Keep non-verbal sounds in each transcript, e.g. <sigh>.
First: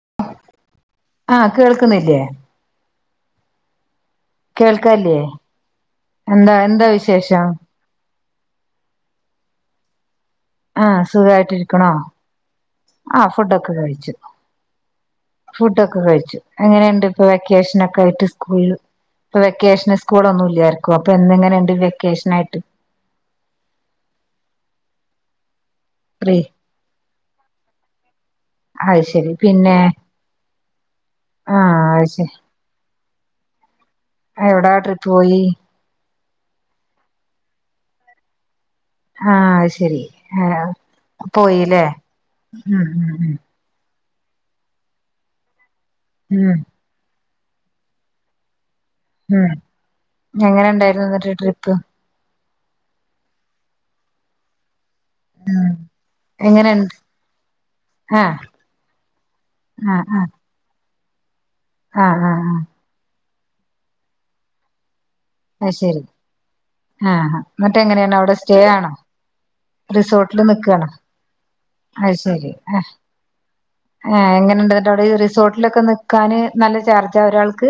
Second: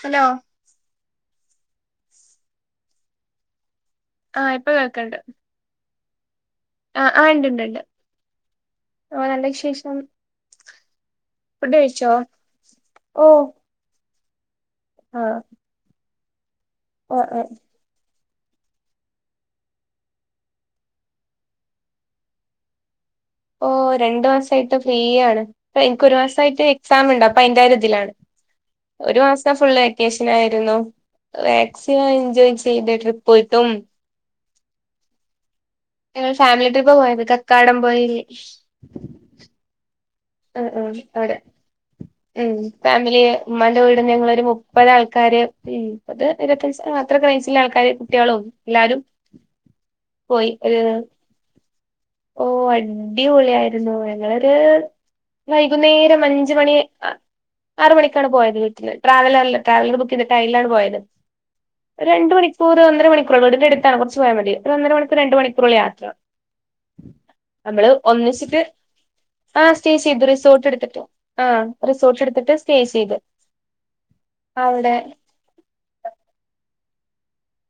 Hello ആഹ് കേൾക്കുന്നില്ലേ ആഹ് ഇപ്പൊ കേൾക്കണ്ട് കേൾക്കല്ലേ എന്താ എന്താ വിശേഷം ഓ നല്ല വിശേഷം ആ ഫുഡ് സുഖായിട്ടിരിക്കണോ കഴിച്ചോ ആഹ് ഓഹ് ഫുഡ്‌ ഒക്കെ കഴിച്ചു ആഹ് ഫുഡ്‌ ഒക്കെ കഴിച്ചു എങ്ങനെയുണ്ട് ഓഹ് ഇപ്പൊ ഓഹ് വെക്കേഷന് ഒക്കെ ആയിട്ട് വെക്കേഷന് സ്കൂൾ ഇല്ല ആർക്കും എന്ന് ങ്ങനെ ഇണ്ട് വെക്കേഷന് ഒക്കെ ആയിട്ട് ഓ രണ്ട് മാസായിട്ട് ഫ്രീ ആണ് എനിക്ക് ഒരു ഫ്രീ മാസയിട്ട് എക്സാംമിണ്ട് അതിന്റെ ഒരുത്തിലാണ് അത് ഒരു ശരി മാസം ഫുൾ പിന്നെ വെക്കേഷൻ ആയിരുന്നു ആഹ് അത് മാക്സിമം ശരി എൻജോയ് ചെയ്തു ട്രി പോയിട്ടും എവിടാ ട്രിപ്പ്‌ പോയി ഫാമിലി ട്രിപ്പപോയത് കക്കാടംപൊയിൽ ആ അയ് ശെരി ആ ആഹ് അവിടെ പോയില്ലേ ഉം ഫാമിലി ഉമ്മാന്റെ കൂ വീടിന്നു ഒരു മുപ്പത് ആൾക്കാര് മുപ്പത് ഉം ഉം ഇരുപത്തഞ്ചു അത്രയൊക്കെ റേഞ്ച് വീട്ടിലെ ആൾക്കാരും കുട്ടിആളും മ് എങ്ങനെ ഒരു ഇണ്ടായിരുന്നു എന്നിട്ട് ട്രിപ്പ്‌ ഓ അടിപൊളി ആയിരുന്നു ഞങ്ങളൊരു ഉം വൈകുന്നേരം അഞ്ചുമണി എങ്ങനെണ്ട് ആറുമാണിക്കാണ് ആഹ് പോയത് വീട്ടുന്ന ട്രാവല്ലെർ ആഹ് ബുക്ക്‌ ആഹ് ചെയ്തിട്ട് അതിലാണ് പോയാത് ആഹ് രണ്ട് ആഹ് ആഹ് മണിക്കൂർ ഒന്നര മണിക്കൂർ വീടിന്റെ അടുത്താണ് കൊറച് പോയമതി ഒരു ഒന്നരമണിക്കൂർ രണ്ട് മണിക്കൂർ അത് ശരി യാത്രാ ആഹ് എന്നിട്ട് നമ്മൾ എങ്ങനെയാണ് അവിടെ സ്റ്റേ ഒന്നിച്ചിട്ട് ആണോ ആ സ്റ്റേ ചെയ്തു റിസോർട്ട് എടുത്തിട്ട് അയ് റിസോർട്ട് ശെരി എടുത്തിട്ട് സ്റ്റേ ഏഹ് ചെയ്ത് എങ്ങനെ ഉണ്ട് അവിടെ റിസോർട്ടിലൊക്കെ നിക്കാന് നല്ല ചാർജ് ആ ഒരാൾക്ക്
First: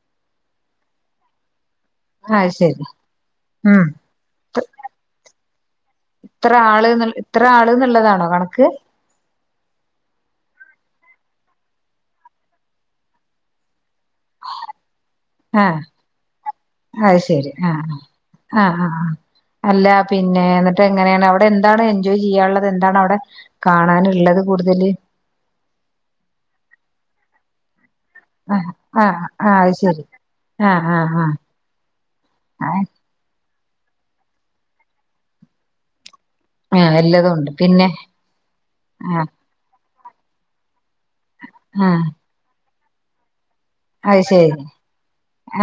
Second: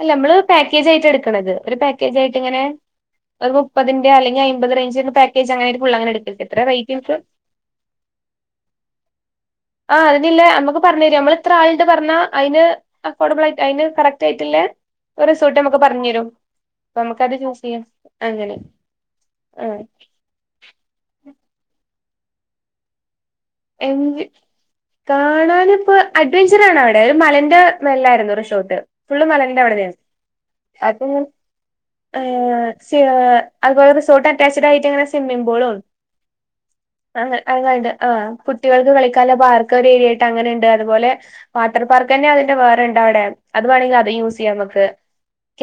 അല്ല നമ്മൾ പാക്കേജ് ആയിട്ടാണ് എടുക്കുന്നത് ഒരു പാക്കേജ് അത് ആയിട്ടിങ്ങനെ ശരി ഒരു ഉം മുപ്പത്തിന്റെ അല്ലെങ്കിൽ അയ്ബത് റേഞ്ച് പാകേജ് ക്കേജ് അങ്ങനെട് ഇത്രആള് എന്നുള്ളതാണോ കണക്ക് പറഞ്ഞുതരുംനമ്മൾ ഇത്ര ആള് ഇണ്ട് പറഞ്ഞ അയിന് അഫോർഡബിൾ ആയിട്ട് അയിന് കറക്റ്റ് ആയിട്ടില്ലേ റിസോർട്ട് ആ നമുക്ക് പറഞ്ഞു തരും അപ്പൊ അയ് നമുക്കത് ശരി ചൂസ് ആ ചെയ്യാം അങ്ങനെ ആ ആ ആഹ് അല്ല പിന്നെ ഇന്നിട്ട് എങ്ങനെയാണ് അവി എന്താണ് എൻജോയ് ചെയ്യാനുള്ളത് എന്താണ് അവിടെ എന്ത് കാണാനുള്ളത് കൂടുതല് കാണാനിപ്പോ അഡ്വഞ്ചർ ആണോ അവിടെ അയ് മലന്റെ നല്ലയായിരിന്നു ആഹ് റിസോർട്ട് ആഹ് ഫുൾ ആഹ് മലന്റെ അത് അവിടെ ആയിരിന്നു ശരി ആഹ് അപ്പം ആഹ് എയ് ആഹ് ഏ <unintelligible> അതുപോലെ റിസോർട്ട് അറ്റാച്ഡ് ആയിട്ട് ഇങ്ങനെ സ്വിമ്മിംഗ് പൂളും എല്ലാതും അങ്ങ ഇണ്ട് പിന്നെ അങ്ങണ്ട് ആഹ് കുട്ടികൾക്ക് കളിക്കാൻ ആഹ് ഉള്ള പാർക്ക്‌ ക്ക് ഏരിയ ആയിട്ട് അങ്ങനെ ഇണ്ട് അതുപോലെ വാട്ടർ ആഹ് പാർക്ക്‌ അതിന്റെ വേറെ ഇ ണ്ടവിടെ അത്‌ വേണേൽ അത്‌ അത് യൂസ് ശരി ചെയ്യ നമുക്ക്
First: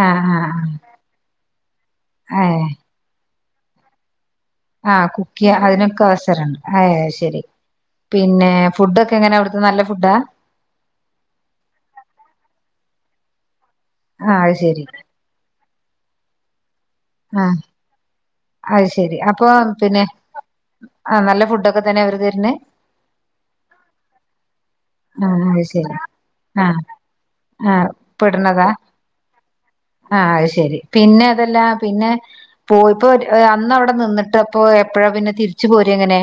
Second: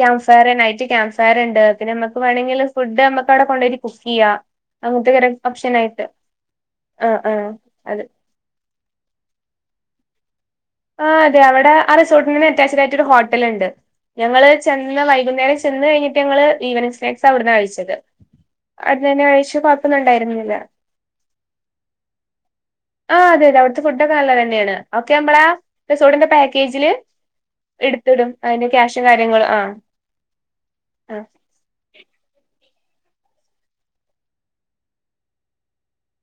ക്യാമ്പ് ഫയർ ആഹ് നൈറ്റ്‌ ക്യാമ്പ് ഫയർ പിന്നെ നമുക്ക് ആഹ് വേണേൽ ഫുഡ്‌ നമു ക്കവിടെ കൊണ്ട് പോയിട്ട് കുക്ക് ചെയ്യാ ആ കുക്ക് ചെയ്യാൻ അതിനൊക്കെ അവസരം ഇണ്ട് ഏഹ് ആ ആ അയ്ശരി. അത് പിന്നെ ഫുഡൊക്കെ എങ്ങനെ അവിടെത്തെ നല്ല ഫുഡ്ഡ? ആ അതേ അവിടെ ആ റിസോർട്ടിന് അറ്റാച്ച്ടായിട്ടൊരു ഹോട്ടൽ ഇണ്ട്. ആഹ് ഞങ്ങൾ അത് ശരി ചെന്ന വൈകുന്നേരം ചെന്ന് കഴിഞ്ഞിട്ടു ഞങ്ങൾ ഈവനിംഗ് സ്നാക്ക്സ് അവിടെന്ന ആഹ് കഴിച്ചത്. അത് ശരി അതിന് അപ്പൊ കഴിച്ച് കൊഴപ്പം ഒന്നും പിന്നെ ഇണ്ടായിരിന്നില്ല. ആഹ് നല്ല ഫുഡൊക്കെ തന്നെ അവര് തരുന്നെ ആ അതേ അതേ അവിടെത്തെ ഫുഡ്‌ ഒക്കെ നല്ലതന്നെയാണ്. ഓക്കേ അമ്മളാ ആ ആ ഇപ്പൊ എടുത്തിടും അതിന്റെ ഇടണതാ ക്യാഷും കാര്യങ്ങളും ആ ആ അയ്ഷരി ആ പിന്നെ അതല്ല പിന്നെ പോയീ ഇപ്പ ഒര് അന്ന് അവിടെ നിന്നിട്ട് അപ്പോ എപ്പഴാ പിന്നെ തിരിച്ചു പോരാ ഇങ്ങനെ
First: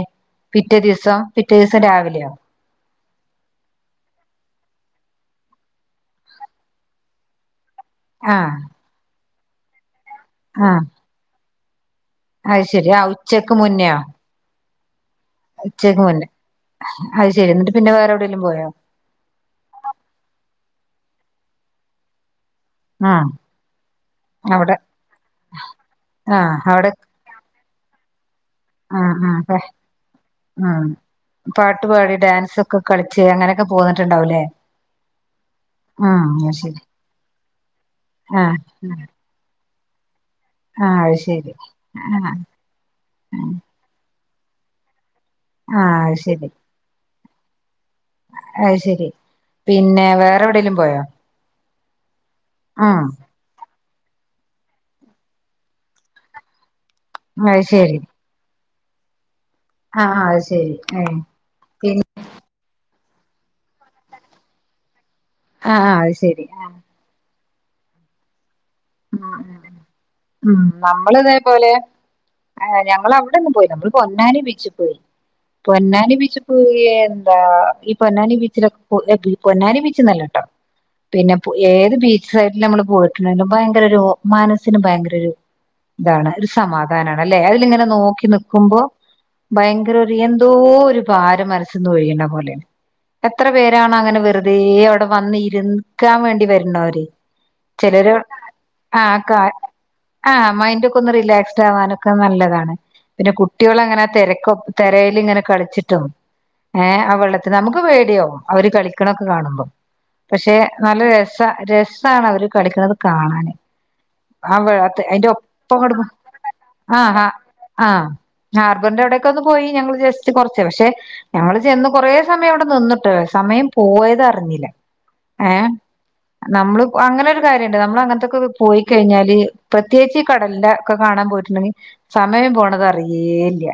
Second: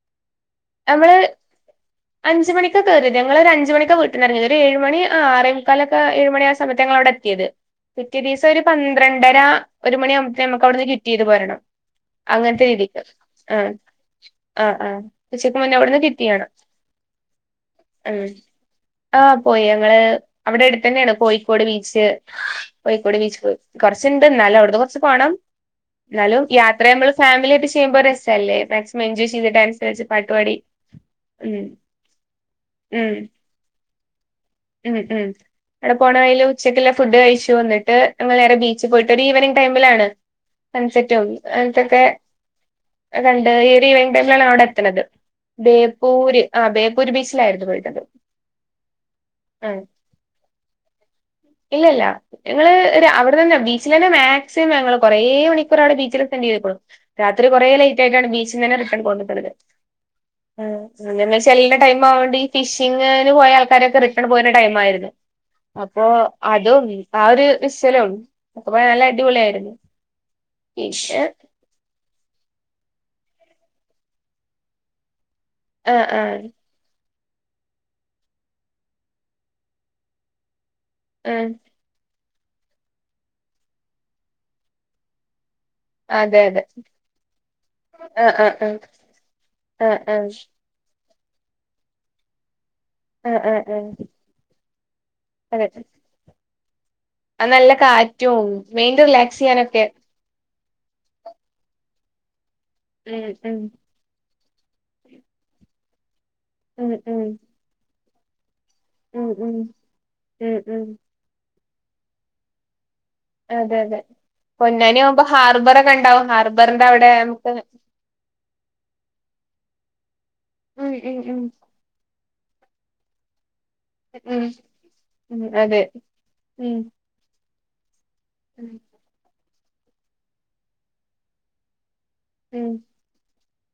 പിറ്റേ ദിവസം പിറ്റേ ദിവസം രാ അഞ്ചു മണിക്കാ കേറാ ഞങ്ങള് ഒരു അഞ്ചു മണിക്കാ വീട്ട്ന്ന് എറങ്ങിയത് ഒരു ഏഴ് മണി ആ ആറെമുക്കാല് ഒക്കെ ഏഴ് മണി ആ സമയത്ത് ഞങ്ങളവിടെ എത്തിയത്. പിറ്റേ ദിവസം ആഹ് ഒരു പന്ത്രണ്ട് അന്നേരാ ഒരു മണി ആവുമ്പോത്തെനും നമ്മക്ക് ആഹ് അവിടുന്ന് ക്വിറ്റ് ചെയ്ത് പോരണം അത് അങ്ങനെത്തെ ശരി രീതിക്ക് ആഹ് ഉച്ചക്ക് ആ മുന്നെയോ ആ ആ ഉച്ചക്ക് മുന്നെ ഇവുട്ന്ന് ക്വിറ്റ് ചെയ്യണം അയ്ഷെരി എന്നിട്ട് പിന്നെ വേറെ ഉം എവിടേലും പോയോ ആഹ് പോയി ഞങ്ങള് അവിടെ അടുത്തന്നെ ആണ് കോയിക്കോട് ബീച്ച് കോയിക്കോട് ആഹ് ബീച്ചിക്ക് പോയീ കൊറച്ചിണ്ട് ന്നാലും അവിടെ അവിടുന്ന് കൊറച്ച് പോണം ന്നാലും ആഹ് യാത്ര അവിടെ ഞമ്മള് ഫാമിലി ആയി ഇഷ് ചെയ്യുമ്പോ രെസ് സല്ലേ മാക്സിമം ആഹ് എൻജോയ് ആഹ് ചെയ്ത് പെ ഡാൻസ് കളിച്ച് പാട്ട് പാടി ഉം ഉം പാട്ട് പാടി ഡാൻസൊക്കെ കളിച്ച് അങ്ങനൊക്കെ പോവ ണ്ടാവുവല്ലേ മം മം അടെ പോണവഴീലെ ശരി ഉച്ചയ്ക്കുളള ഫുഡ് കഴിച് ട്ട് വന്നിട്ട് ട്ട് എട്ടുമണി വരെ ആഹ് ബീച്ചി പോയിട്ട് ഒരീവനിങ് <unintelligible> ആഹ് അത് ശരി ആഹ് <unintelligible> ഴിഞ്ഞാണവിടെത്തണത് ആഹ് ബേപ്പൂര് ആ ബേപ്പൂര് ബീച്ച് <unintelligible> അതുശരി പിന്നെ വേറെവിടേലും പോയോ ഇല്ലില്ല ഞങ്ങള് ആഹ് രാ അവിടെ നിന്നാ ബീച് <unintelligible> മാക്സിമം ഞങ്ങള് കൊറേ മണിക്കൂർ അവിടെ ബീച്ചില് സ്പെൻഡ്‌ രാത്രി അത് കൊറേ ശരി ലേറ്റായിട്ടാണ് ബീച് <unintelligible> അങ്ങനെ ആഹ് അത് ശരി ഏഹ് <unintelligible> പിന്നെ പിന്നയിനു പോയ ആൾക്കാരൊക്കെ റിട്ടേൺ പോരിന്ന ടൈം ആയിരുന്നു ആആ അപ്പൊ അയ്ശരി അതും ആ ഒര് <unintelligible> മം പിന്നെ നമ്മളിതേപോലെ ആ ഞങ്ങളവിടെങ്ങും പോയില്ല നമ്മള് പൊന്നാനി ബീച്ചി പോയിരുന്നു ആഹ് പൊന്നനി ബീച്ചി ആഹ് പോയാരുന്നു ആ ഈ പൊന്നനി ബീച്ചിലൊക്കെ <unintelligible> ഈ പൊന്നാനി ബീച്ച് നല്ലാട്ടൊ പിന്നെ ആഹ് പോയ് ഏതു ബീച് ഫ്ലൈറ്റില് നമ്മള് പോയിട്ടുണ്ട് മനസ്സിന് ഭയങ്കര ഒരു ഇതാണ് അതെ ഒരു അതെ സമാധാനാണ് അല്ലെ അതിലിങ്ങനെ നോക്കി ആഹ് ആഹ് നിക്കുമ്പോ ആഹ് ഭയങ്കര ആഹ് ഒരു എന്തോരു ഭാരം മനസ്സിന്നൊഴിയണ പോലെ ആഹ് എത്ര ആഹ് ആഹ് പേരാണ് അങ്ങനെ വെറുതെ അവിടെ അതെ വന്നിരുക്കാൻ വേണ്ടി വരു നാര് അത് നല്ല കാറ്റു ആ കാ ആ മൈൻഡ് ഒക്കെ ഒന്ന് റീലാക്സ്‌ഡ് ആകാൻ അനക് നല്ലതാണ് ഉം പിന്നെ ഉം കുട്ടികൾ അങ്ങനെ തിരക്കും തിരയിലിങ്ങനെ കളിച്ചിട്ടും ങേ ഉം ആ ഉം വെള്ളത്തിലു നമുക്ക് പേടിയാകും അവര് കളിക്കണ ഒക്കെ ഉം ഉം കാണുമ്പോ പക്ഷെ ഉം ഉം നല്ല രസാ രസാണ് അവര് കളിക്കണ് കാണാൻ അതെ പൊന്നാനി ആകുമ്പോ ഹാർബറൊക്കെ കെടന്ന് ഒണ്ടാകും ഹാർബറിന്റെ അവിടെ ആഹ് ആഹ് നമ്മക്ക് ആഹ് ഹാർബറിന്റെ അവിടെയൊക്കെ ഒന്ന് പോയി ഞങ്ങൾ വിചാര് കുറച്ച് പക്ഷെ ഞങ്ങൾ ചെയ്യുന്നേ കുറെ സമയം ഇവിടെ നിന്നിട്ട് സമയം ഉം പോയതറിഞ്ഞില്ല ഉം ങേ അതെ ഉം നമ്മൾ അങ്ങനെയൊരു ന്നെ കാര്യയൊണ്ട് നമ്മൾ അങ്ങനായത്തെ ഒക്കെ ഉം പൊയ്ക്കഴിഞ്ഞല് പ്രത്യേകിച്ച് ഈ കടലിന്റെയൊക്കെ കാണാൻ പോയിട്ടുണ്ടെങ്കിൽ സമയം ഉം പോണത് അറിയേ ഇല്ല ഇല്ലാ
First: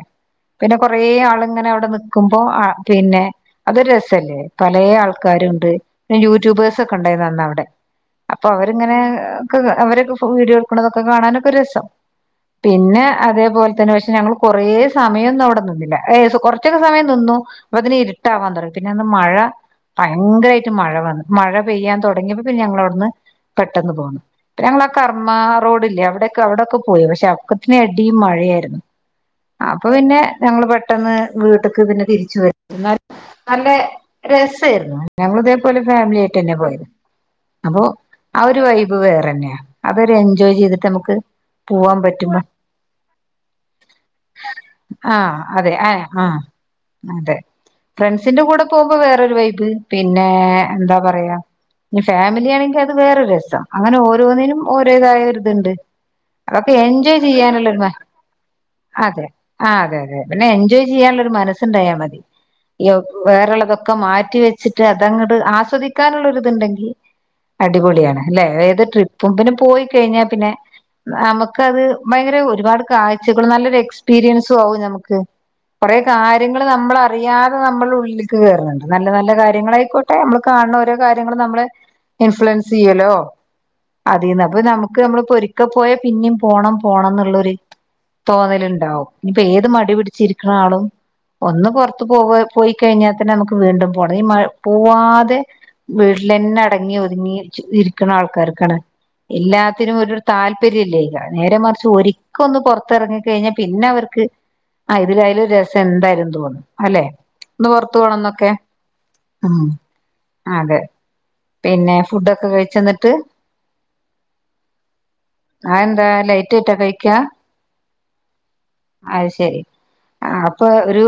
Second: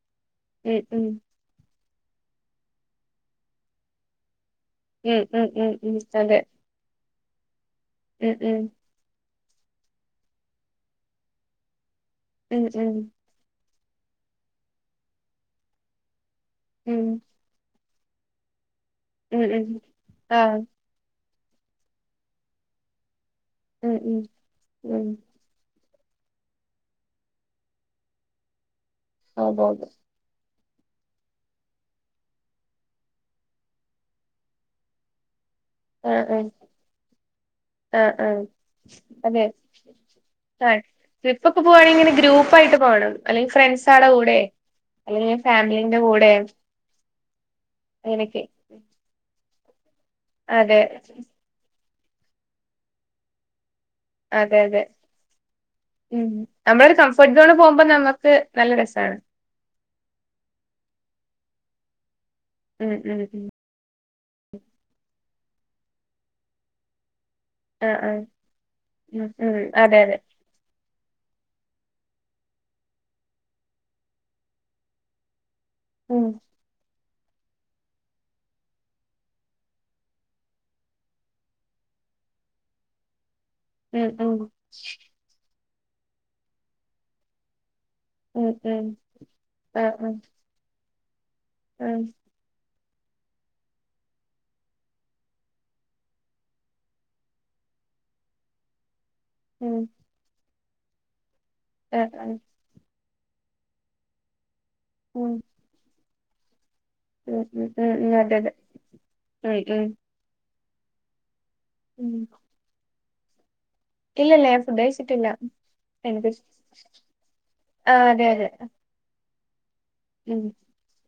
പിന്നെ ഉം കുറെ ആൾ ഇങ്ങനെ അവിടെ നിക്ക് കുമ്പോ പിന്നെ അതൊരു രസാ അല്ലെ പലയെ ഉം ഉം ഉം ആള്ക്കാര്ണ്ട് ഉം ഉം പിന്നെ അതെ യൂടുബേർസ് ഏതാനവിടെ ഉം അപ്പൊ ഉം അവരിങ്ങനെ അവരൊക്കെ വീഡിയോ എടുക്കുന്നത് കാണാനൊക്കെ രസം ഉം ഉം പിന്നെ അതേപോലെ പക്ഷെ ഞങ്ങൾ കുറെ സമയമൊന്നും അവിടെ നിന്നില്ല കുറച്ച് ഉം സമയം നിന്നും അതിനു ഇരുട്ടാ പന്ത്രണ്ട് പിന്നെ ഒന്ന് മഴ ഉം ഉം ആഹ് ഭയങ്കരമായിട്ട മഴ വന്ന് മഴ പെയ്യാൻ തുടങ്ങിയപ്പോ പിന്നെ ഞങ്ങൾ അവിടുന്ന് പെട്ടന്ന് ഉം പൊന്ന് ഉം ഞങ്ങളാ ഉം കർമ റോഡില്ലേ ക്കെ അവടെക്കെ പോയി അപ്പത്തിന് ഇടീം മായേര്ന്നു അതെ അപ്പ പിന്നെ ഞങ്ങള് പെട്ടന്ന് വീട്ട്ക്ക് പിന്നെ തിരിച്ച് <unintelligible> എന്നാലും നല്ലെ രസേയ്രുന്നു ഞങ്ങള് ദേ <unintelligible> ഫാമിലി അതെ ആയിട്ടെന്നെ പോയത് അപ്പൊ ആഹ് ആഹ് ആഹ് ആ ആഹ് ഒരു വൈബ് വേറേ അതെ ന്നെയാ അതൊരു എൻജോയ് ആഹ് ചെയ്തിട്ട് നമ്മക്ക് ട്രിപ്പൊക്കെ പോവാണെങ്കി പോവാൻ ഇങ്ങനെ പറ്റും. ഗ്രൂപ്പായിട്ട് പോണം അല്ലെങ്കിൽ ഫ്രണ്ട്സാടെ കൂടെ ആ അല്ലെങ്കിൽ അതെ ആ ഫാമിലിന്റെ ആ കൂടെ അതെ ഫ്രണ്ട്സിന്റെ അങ്ങനെയൊക്കെ കൂടെ പോകുമ്പോ വേറൊരു വൈ <unintelligible> പിന്നേ അതെ എന്താ പറയാ ഇഞ്ഞി ഫാമിലി ആണെങ്കി അത് വേറൊരു രസം അങ്ങനൊ അതെ ഓരോന്നിനും അതെ ഓരേ തായൊരുതിണ്ട് ഉം അതൊക്കെ നമ്മളൊരു എൻജോയ് കംഫർട്ട് സോണ് ചെയ്യാനുള്ളൊരു പോകുമ്പോ മ നമുക്ക് നല്ല രസാണ് അതെ ആഹ് അതെ അതെ പിന്നെ എൻജോയ് ചെയ്യാനുള്ളൊരു മനസ് സിണ്ടായ മതി. ഉം യോ ഉം ഉം വേറെള്ളതൊക്കെ മാറ്റിവെച്ചിട്ട് അതങ്ങട് ആസ്വദിക്കാനുള്ള ഒരിതണ്ടെങ്കി ആഹ് അടിപൊളിയാണ് ആഹ് ല്ലേ ഏത് ട്രി ഉം പ്പിന് ഉം അതെ അതെ പോയ്കഴിഞ്ഞാ പിന്നെ നമക്കത് ഭയങ്കര ഒരുപാട് കാഴ്ച്ചകളും നല്ലൊരു എക്സ്പീരിയൻസും ആവും നമക്ക് ഉം കൊറേകാര്യങ്ങള് നമ്മള അറിയാതെ നമ്മളെ ഉള്ളിൽക്ക് കേറ്ണ്ണ്ട്. നല്ലനല്ല കാര്യങ്ങളായിക്കോട്ടെ നമ്മള് കാണുന്ന ഓരോ കാര്യങ്ങളും നമ്മളെ ഇൻഫ്ലുഎൻസ് ചീയോലോ ഉം ഉം അതീന്ന് നമക്ക് നമ്മളെ <unintelligible> പോയാ പിന്നീം പോണം പോണം ന്ന്ള്ളോര് ഉം ഉം തോന്നല്ണ്ടാവും ഞ്ഞിപ്പ ഏത് ആഹ് ആഹ് മടിപിടിച്ചിരിക്ക്ണ ആളും ഒന്ന്‌ ആഹ് പൊർത്ത് പോയാ <unintelligible> ത്ത്ക്കറങ്ങി. ഉം എല്ലാത്തിനും <unintelligible> ശെരില്ലേ നേരെ മറിച്ച് ആഹ് ആഹ് ഒരിക്കൊന്ന് പൊർത്തറങ്ങി. കയ്ഞ്ഞാ പിന്നവർക്ക് ഉം <unintelligible> അലെ ഉം ഒന്ന്‌ ഉം ഉം പൊർത്ത് ഉം അതെ പോണന്നൊക്കെ അതെ ഉം ഉം അതെ പിന്നെ ഉം ഫുഡൊക്കെ കഴിച്ചെന്നിട്ട് ഇല്ലല്ല ഞാൻ ഫുഡയ്ച്ച്ട്ട്ല്ല അതെന്താ എന്ത് ലൈറ്റ് ആയിട്ടാ കഴിക്കാ ആ അതെ അതെ ശെരി ആ ഉം അപ്പൊ ഒരു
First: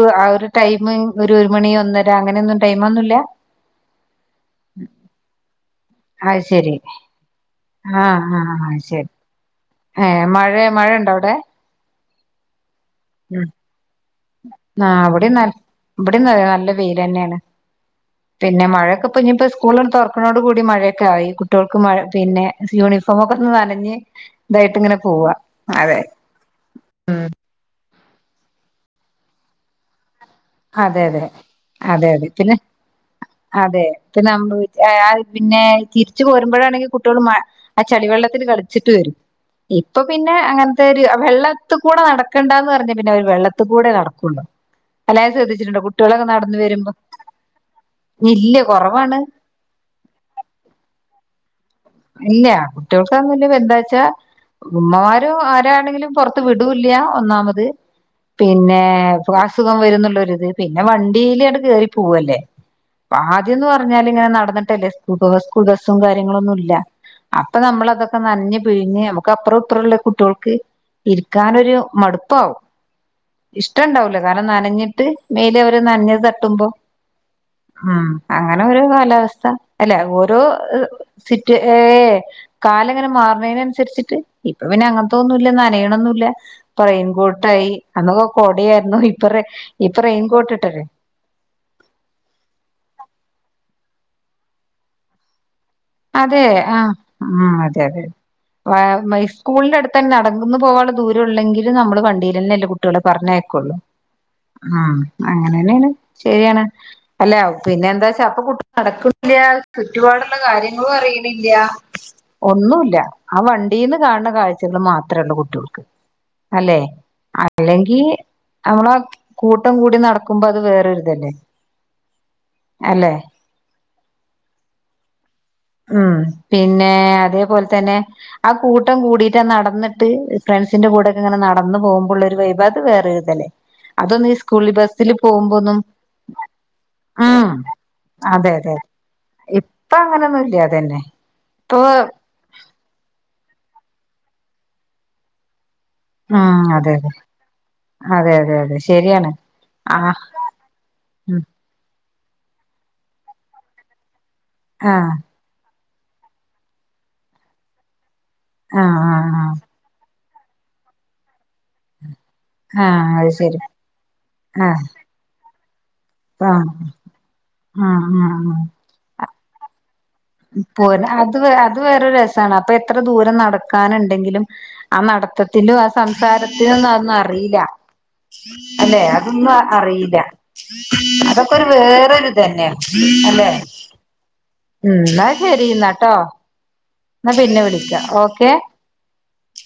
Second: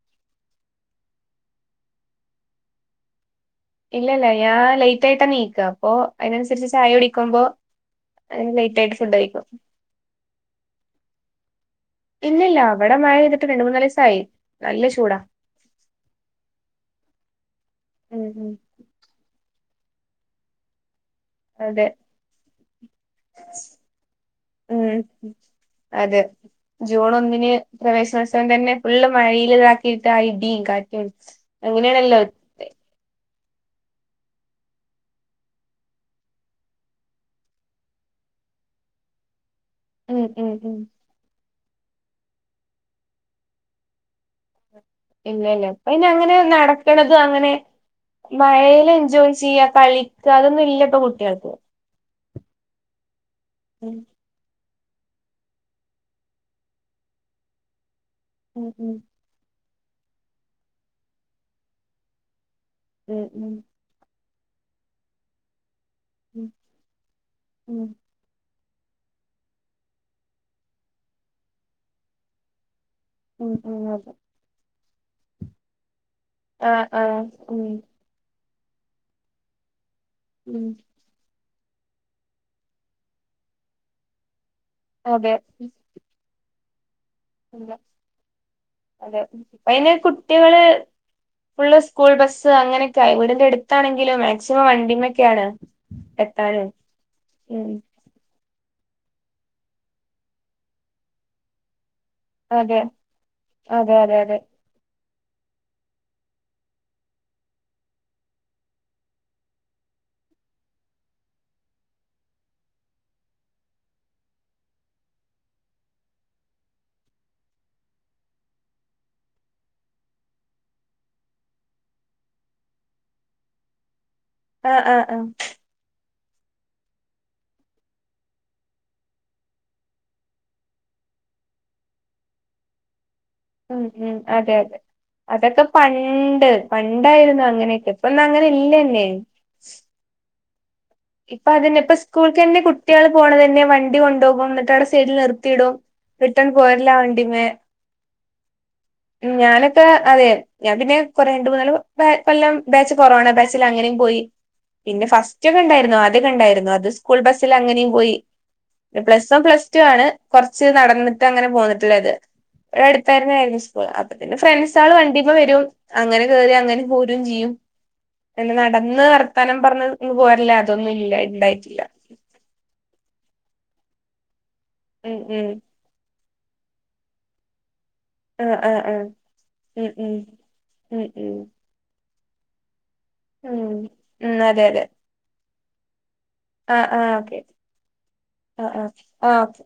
ടൈമ് ഒരു ഒരു മണി ഒന്നര അങ്ങനെ ഒന്നും ടൈം ഒന്നുമല്ല ഇല്ലല്ല ഞാൻ ലേറ്റ് ആയിട്ട എണീക്കുക അപ്പൊ അത് അതിനനുസരിച്ച് ശരി ചായ കുടിക്കുമ്പോ ആ അ ആ ആ ലേറ്റ് ആയിട്ട് ശരി ഫുഡ് കഴിക്കും ഏ മഴ മഴ ഇണ്ടോ അവിടെ ഇല്ല ഇല്ല ആ ചൂടാ ഇവിടെ നല്ല വെയിൽ തന്നെയാണ് ഉം ഉം പിന്നെ മഴയൊക്കെ ഇനീപ്പൊ സ്കുള് തോറക്കണോടു കൂടി മഴ - കുട്ടികൾക് അതെ മഴ പിന്നെ യൂണിഫോമൊക്കെ ഒന്ന് നനഞ്ഞ് ഇതായിട്ട് ഉം ഇങ്ങനെ പോവാ അതെ ജൂൺ ഒന്നിന് <unintelligible> തന്നെ ഫുള് മഴയിലിതാക്കി ഇടിയും അതെ കാറ്റും അതെ അതെ അങ്ങനെയണല്ലോ അതെ പിന്നെ അതെ പിന്നെ തിരിച്ച് പോരുമ്പോഴാണെങ്കിൽ കുട്ടികൾ ആ ചളിവെള്ളത്തിൽ കളിച്ചിട്ട് വരും ഇപ്പൊ ഉം പിന്നെ ഉം ഉം അങ്ങനത്തെ ഒരു വെള്ള വെള്ളത്തികൂടെ നടക്കണ്ടന്ന് പറഞ്ഞാൽ പിന്നെ അവര് വെള്ളത്തി കൂടെ നടക്കുള്ളൂ അല്ലാതെ ഇല്ല ഇല്ല ശ്രദ്ധിച്ചിട്ടുണ്ടോ അപ്പ ഇനി കുട്ടികളൊക്കെ അങ്ങനെ നടന്നു വരുമ്പോ നടക്കണത് അങ്ങനെ ഇല്ല മഴൽ കുറവാണ് എൻജോയ് ചെയ്യാ കളിക്കുക അതൊന്നും ഇല്ല ഇപ്പൊ കുട്ടികൾക്ക് ഇല്ല കുട്ടിയോള് - എന്താന്നു ഉം വച്ചാൽ - ഉമ്മമാരും ആരാണെങ്കിലും പുറത്ത് വിടൂല്ല ഒന്നാമത് ഉം ഉം പിന്നെ- അസുഖം വരരുന്നുള്ളൊരിത് പിന്നെ വണ്ടിൽ ഉണ്ട് കയറി പോവല്ലേ ഉം ഉം ആദ്യംന്ന് പറഞ്ഞാൽ ഇങ്ങനെ നട- എന്നിട്ടല്ലേ സ്കൂൾബസ് - ബസും കാര്യങ്ങളൊന്നും ഇല്ല അപ്പൊ ഉം നമ്മൾ അതൊക്കെ നനഞ് - പിഴിഞ്ഞ് നമുക്ക് അപ്പറം ഇപ്പുറം ഉള്ള കുട്ടികൾക്ക് ഇരിക്കാനൊരു മടുപ്പാവും ഉം ഉം ഉം അതെ ഇഷ്ടുണ്ടാവൂല കാരണം നനഞ്ഞി- മേല് അവര് നനഞ്ഞ- ആഹ് ആഹ് ഉം <unintelligible> അങ്ങനെ ഒരു കാലാവസ്ഥ അല്ലെ ഓരോ ഉം ഏഹ്. കാലങ്ങനെ മാറണേനന്സരിച്ചിട്ട് ഇപ്പൊ പിന്നെ അങ്ങനത്തതൊന്നുല്ല. നനയണൊന്നുല്ല. ടൈമ് ഇല്ല അതെ ഇപ്പൊ റെയി പ്പ അയ്ന് ഇപ്പൊ റെയിൻകോട്ട് കുട്ടികള് ഇട്ടല്ലേ ഫുള്ള് സ്കൂൾ ബസ്സ് അങ്ങനെക്കെ ആയി വ്ട് ട് എട്ത്താണെങ്കിലും മാക്സിമം വണ്ടീമ്മെക്കാണ് അതേ ആ ആ അതെയതെ വാ മൈ സ്കൂൾന്റട്ത്തന്നെ നടന്ന് പോവാൻള്ള ദൂരാെള്ളെങ്കിലും നമ്മള് വൺ വർന്നെല്ല അതെ കുട്ട്യോളെ പറഞ്ഞയക്കാെള്ളു അതെ അതെ അതെ ആ അങ്ങനെന്നേണ് ശെരിയാണ് അല്ല പിന്നെന്താച്ചാ അപ്പൊ കുട്ട് നടക്കുംയാ ചുറ്റുപാട്ള്ള കാര്യ ങ്ങളും അറീണില്ല ഒന്നൂല്ല ആ വണ്ടീന്ന് കാൺണ കാഴ്ചകള് മാത്രേള്ളു കുട്ട്യോൾക്ക് അല്ലേ അല്ലെങ്കീ അമ്മളെ കൂട്ടം കൂടി നടക്കുമ്പോ അത് വേറൊര്തലേ അല്ലെ? ആ ആ ആ ഉം പിന്നേ അതേപോൽ തന്നെ ആ കൂട്ടം കൂടീട്ടാ നടന്ന്ട്ട് ഫ്രണ്ട്സിന്റെ കൂടെക്കെങ്ങനെ നടന്ന് പോവ്മ്പൊള്ളൊരു വൈബ് അത് വേറെ ഉം ഉം അതെയതെ അതൊക്കെ പോകുമ്പോന്നും പണ്ട് പണ്ടായ്രുന്നു ഉം അങ്ങനെയൊക്കെ ഇപ്പൊന്നു അങ്ങനെ അതെ അതെ ഇല്ലെന്നെ ഇപ്പൊ അങ്ങനൊന്നും ഇല്ല അതന്നെ ഇപ്പൊ അതന്നെ ഇപ്പൊ സ്കൂൾക്കന്നെ കുട്ട്യേള് പോണതന്നെ വൺ ണ്ടി കൊണ്ടോകും ന്നിട്ടാടെ സൈഡിൽ നിർത്തിയിടും റിട്ടൺ ഉം അതെ പോരലാ അതെ വണ്ടിമ്മെ അതെ അതെ അതെ ശരിയാണ് ഞാനൊക്കെ ആ അതെ ഞാൻ പിന്നെ കൊറേ ഉം രണ്ട് മൂന്നാല് പ്പ ഇപ്പെല്ലം ബാച്ച് കൊറോണ ബാച്ചിലങ്ങനേം പോയ് ആ പിന്നെ ഫസ്റ്റ്ക്ണ്ടായി പിന്നെ ആദ്യൊക്കെണ്ടായ്ര്ന്നു അത് സ്കൂൾ ബസ്സിലങ്ങനേം പോയി ആ ആ പ്ലസ് വൺ പ്ലസ് ടു ആ കൊറച്ച് നടന്നിട്ടങ്ങനെ പോന്നിട്ട്ള്ള ഇത്. ആ ആ അത് ഇവടട്ത്തായിര്ന്നായിര്ന്ന് ശരി സ്കൂള്. അപ്പൊപ്പിന്നെ ആ ഫ്രണ്ട്സാള് വണ്ടിമ്മെ വരും. അങ്ങനെ കേറി ആഹ് അങ്ങനെ പോരൂം ചെയ്യും. ആഹ് പിന്നെ നടന്ന് വർ ത്താനം പറഞ്ഞത് <unintelligible> പോര ഇ പ്പോരാ. അത് വേ അത് വേറൊരു രസാണ്. അപ്പൊ എത്ര ദൂരം നട കാന്ണ്ടെങ്കിലും. ആ ഉം ഉം നടത്തത്തിന്റെതും ആ സം സാരത്തിലൊന്നു അ ഒന്നും അറീല്ല. ആഹ് ആഹ് അല്ലെ? ആഹ് അതൊന്നു ഉം ഉം അറീല്ല. ഉം ഉം അതൊക്കെരു വേറൊരു ഇതന്നേണ്. അല്ലെ? ഉം ഉം ന്നാ സെരി ഇന്നാട്ടോ. അ ആ ഓക്കെ. അ അ. ആ ഓക്കെ